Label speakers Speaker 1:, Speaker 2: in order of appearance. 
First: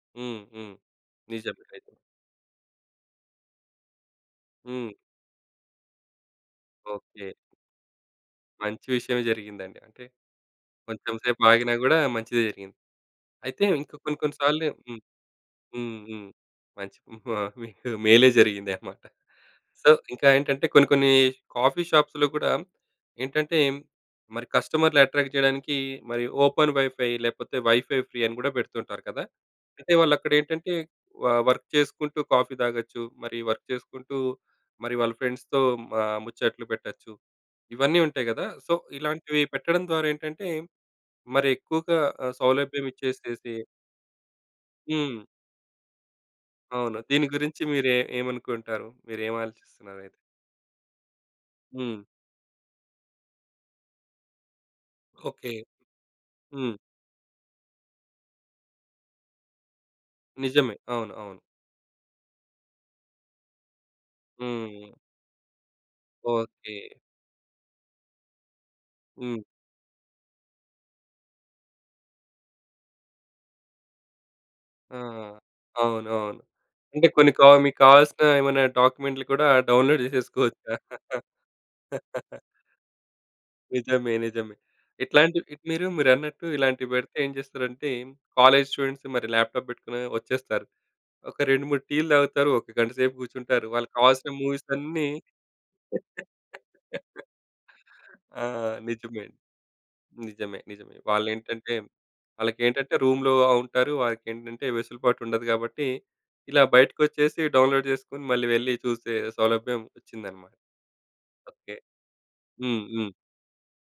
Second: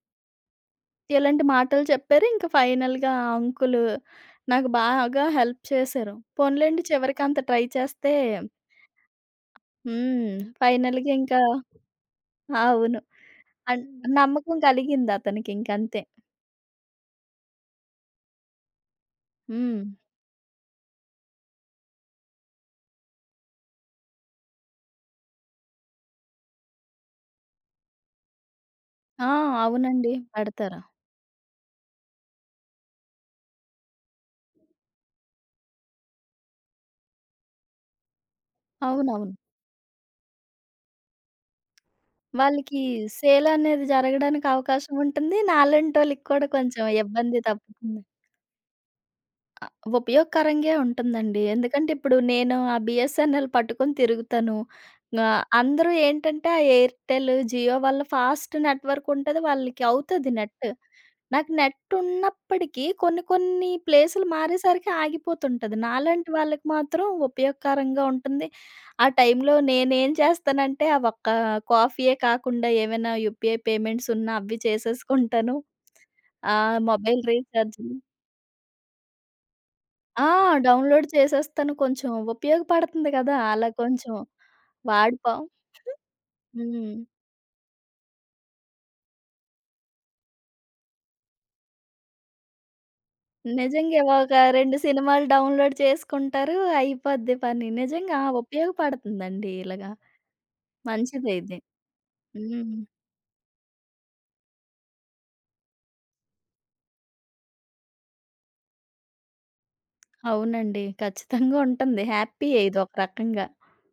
Speaker 1: హ్మ్. హ్మ్.
Speaker 2: ఇలాంటి
Speaker 1: నిజమే
Speaker 2: మాటలు
Speaker 1: ఐతే.
Speaker 2: చెప్పారు. ఇంకా ఫైనల్‌‌గా అంకులు నాకు
Speaker 1: హ్మ్.
Speaker 2: బాగా హెల్ప్ చేసారు. పోనీలెండి చివరికి
Speaker 1: ఓకే.
Speaker 2: అంత ట్రై చేస్తే
Speaker 1: మంచి విషయమే జరిగిందండి. అంటే,
Speaker 2: హ్మ్. ఫైనల్‌గా
Speaker 1: కొంచెం
Speaker 2: ఇంకా
Speaker 1: సేపు ఆగినా గూడా మంచిదే జరిగింది.
Speaker 2: అవును.
Speaker 1: అయితే
Speaker 2: అన్
Speaker 1: ఇంకా కొన్ని కొన్ని
Speaker 2: నమ్మకం
Speaker 1: సార్లు హ్మ్.
Speaker 2: కలిగిందతనికి ఇంక
Speaker 1: హ్మ్.
Speaker 2: అంతే.
Speaker 1: హ్మ్. మంచి హ్మ్. ఆ! మీకు మేలే జరిగింది అన్నమాట. సో,
Speaker 2: హ్మ్.
Speaker 1: ఇంకా ఏంటంటే, కొన్ని కొన్ని కాఫీ షాప్స్‌లో కూడా ఏంటంటే, మరి కస్టమర్‌‌లు అట్రాక్ట్ జేయడానికి మరి ఓపెన్ వైఫై లేపోతే వైఫై ఫ్రీ అని గూడా పెడుతుంటారు కదా!
Speaker 2: ఆ!
Speaker 1: అంటే
Speaker 2: అవునండి.
Speaker 1: వాళ్ళు అక్కడ ఏంటంటే,
Speaker 2: పెడతారు.
Speaker 1: వ వర్క్ చేసుకుంటూ, కాఫీ తాగొచ్చు. మరి వర్క్ చేసుకుంటూ, మరి వాళ్ళ ఫ్రెండ్స్‌తో ఆహ్, ముచ్చట్లు పెట్టొచ్చు. ఇవన్నీ ఉంటాయి గదా! సో,
Speaker 2: అవునవును.
Speaker 1: ఇలాంటివి పెట్టడం ద్వారా ఏంటంటే, మరి ఎక్కువగా ఆహ్,
Speaker 2: వాళ్ళకి
Speaker 1: సౌలభ్యం
Speaker 2: సేల్
Speaker 1: ఇచ్చేసేసి
Speaker 2: అనేది జరగడానికి అవకాశం
Speaker 1: హ్మ్.
Speaker 2: ఉంటుంది. నాలాంటోళ్ళకి కూడా కొంచెం
Speaker 1: అవును. దీని
Speaker 2: ఇబ్బంది
Speaker 1: గురించి మీరు ఎ
Speaker 2: తప్పుతుంది.
Speaker 1: ఏమనుకుంటారు? మీరు ఏం
Speaker 2: అ
Speaker 1: ఆలోచిస్తున్నారు అయితే?
Speaker 2: ఉపయోగకరంగే ఉంటుందండి. ఎందుకంటే
Speaker 1: హ్మ్.
Speaker 2: ఇప్పుడు, నేను ఆ బీఎస్ఎన్ఎల్ పట్టుకొని తిరుగుతాను ఆహ్,
Speaker 1: ఓకే.
Speaker 2: అందరూ ఏంటంటే, ఆ
Speaker 1: హ్మ్.
Speaker 2: ఎయిర్టెలు జియో వల్ల ఫాస్ట్ నెట్వర్క్ ఉంటది. వాళ్ళకి అవుతది నెటు,
Speaker 1: నిజమే. అవును. అవును.
Speaker 2: నాకు నెట్ ఉన్నప్పటికీ కొన్ని కొన్ని ప్లేసులు మారేసరికి
Speaker 1: హ్మ్.
Speaker 2: ఆగిపోతుంటది. నాలాంటి వాళ్ళకి
Speaker 1: ఓకే.
Speaker 2: మాత్రం ఉపయోగకరంగా ఉంటుంది. ఆ
Speaker 1: హ్మ్.
Speaker 2: టైంలో నేనేం చేస్తానంటే, ఆ ఒక్క కాఫీయే కాకుండా ఏమైనా యూపీఐ పేమెంట్స్ ఉన్నా అవి
Speaker 1: ఆ!
Speaker 2: చేసేసుకుంటను.
Speaker 1: అవును. అవును.
Speaker 2: ఆ!
Speaker 1: అంటే
Speaker 2: మొబైల్
Speaker 1: కొన్ని కా మీకు
Speaker 2: రీచార్జ్‌లు
Speaker 1: కావాల్సిన ఏమైనా డాక్యుమెంట్లు కూడా డౌన్‌లోడ్
Speaker 2: ఆ!
Speaker 1: జేసేసుకోవచ్చా?
Speaker 2: డౌన్‌లోడ్ చేసేస్తాను. కొంచెం ఉపయోగపడుతుంది కదా! అలా
Speaker 1: నిజమే.
Speaker 2: కొంచెం.
Speaker 1: నిజమే. ఇట్లాంటి
Speaker 2: వాడిపోం.
Speaker 1: ఇట్ మీరు మీరన్నట్టు ఇలాంటి
Speaker 2: హ్మ్.
Speaker 1: పెడితే ఏం జేస్తారంటే, కాలేజ్ స్టూడెంట్స్ మరి ల్యాప్‌టాప్ పెట్టుకొని వచ్చేస్తారు. ఒక 2, 3 టీ‌లు తాగుతారు. ఒక గంట సేపు గూర్చుంటారు. వాళ్ళకి
Speaker 2: నిజంగే
Speaker 1: కావాల్సిన
Speaker 2: ఒక
Speaker 1: మూవీస్
Speaker 2: 2
Speaker 1: అన్నీ
Speaker 2: సినిమాలు డౌన్‌లోడ్ చేసుకుంటారు. అయిపోద్ది పని నిజంగా
Speaker 1: ఆ! నిజమే.
Speaker 2: ఉపయోగపడుతుందండి ఇలాగ.
Speaker 1: నిజమే నిజమే.
Speaker 2: మంచిదే ఇది.
Speaker 1: వాళ్ళేంటంటే,
Speaker 2: హ్మ్.
Speaker 1: వాళ్ళకేంటంటే, రూమ్‌లో ఉంటారు. వాళ్ళకేంటంటే వెసులుబాటు ఉండదు గాబట్టి ఇలా బయటికొచ్చేసి డౌన్‌లోడ్ జేసుకొని మళ్ళీ వెళ్లి చూసే సౌలభ్యం వచ్చిందన్నమాట.
Speaker 2: అవునండి. ఖచ్చితంగా
Speaker 1: ఓకే.
Speaker 2: ఉంటుంది. హ్యాపీ‌యే
Speaker 1: హ్మ్.
Speaker 2: ఇదొక
Speaker 1: హ్మ్.
Speaker 2: రకంగా.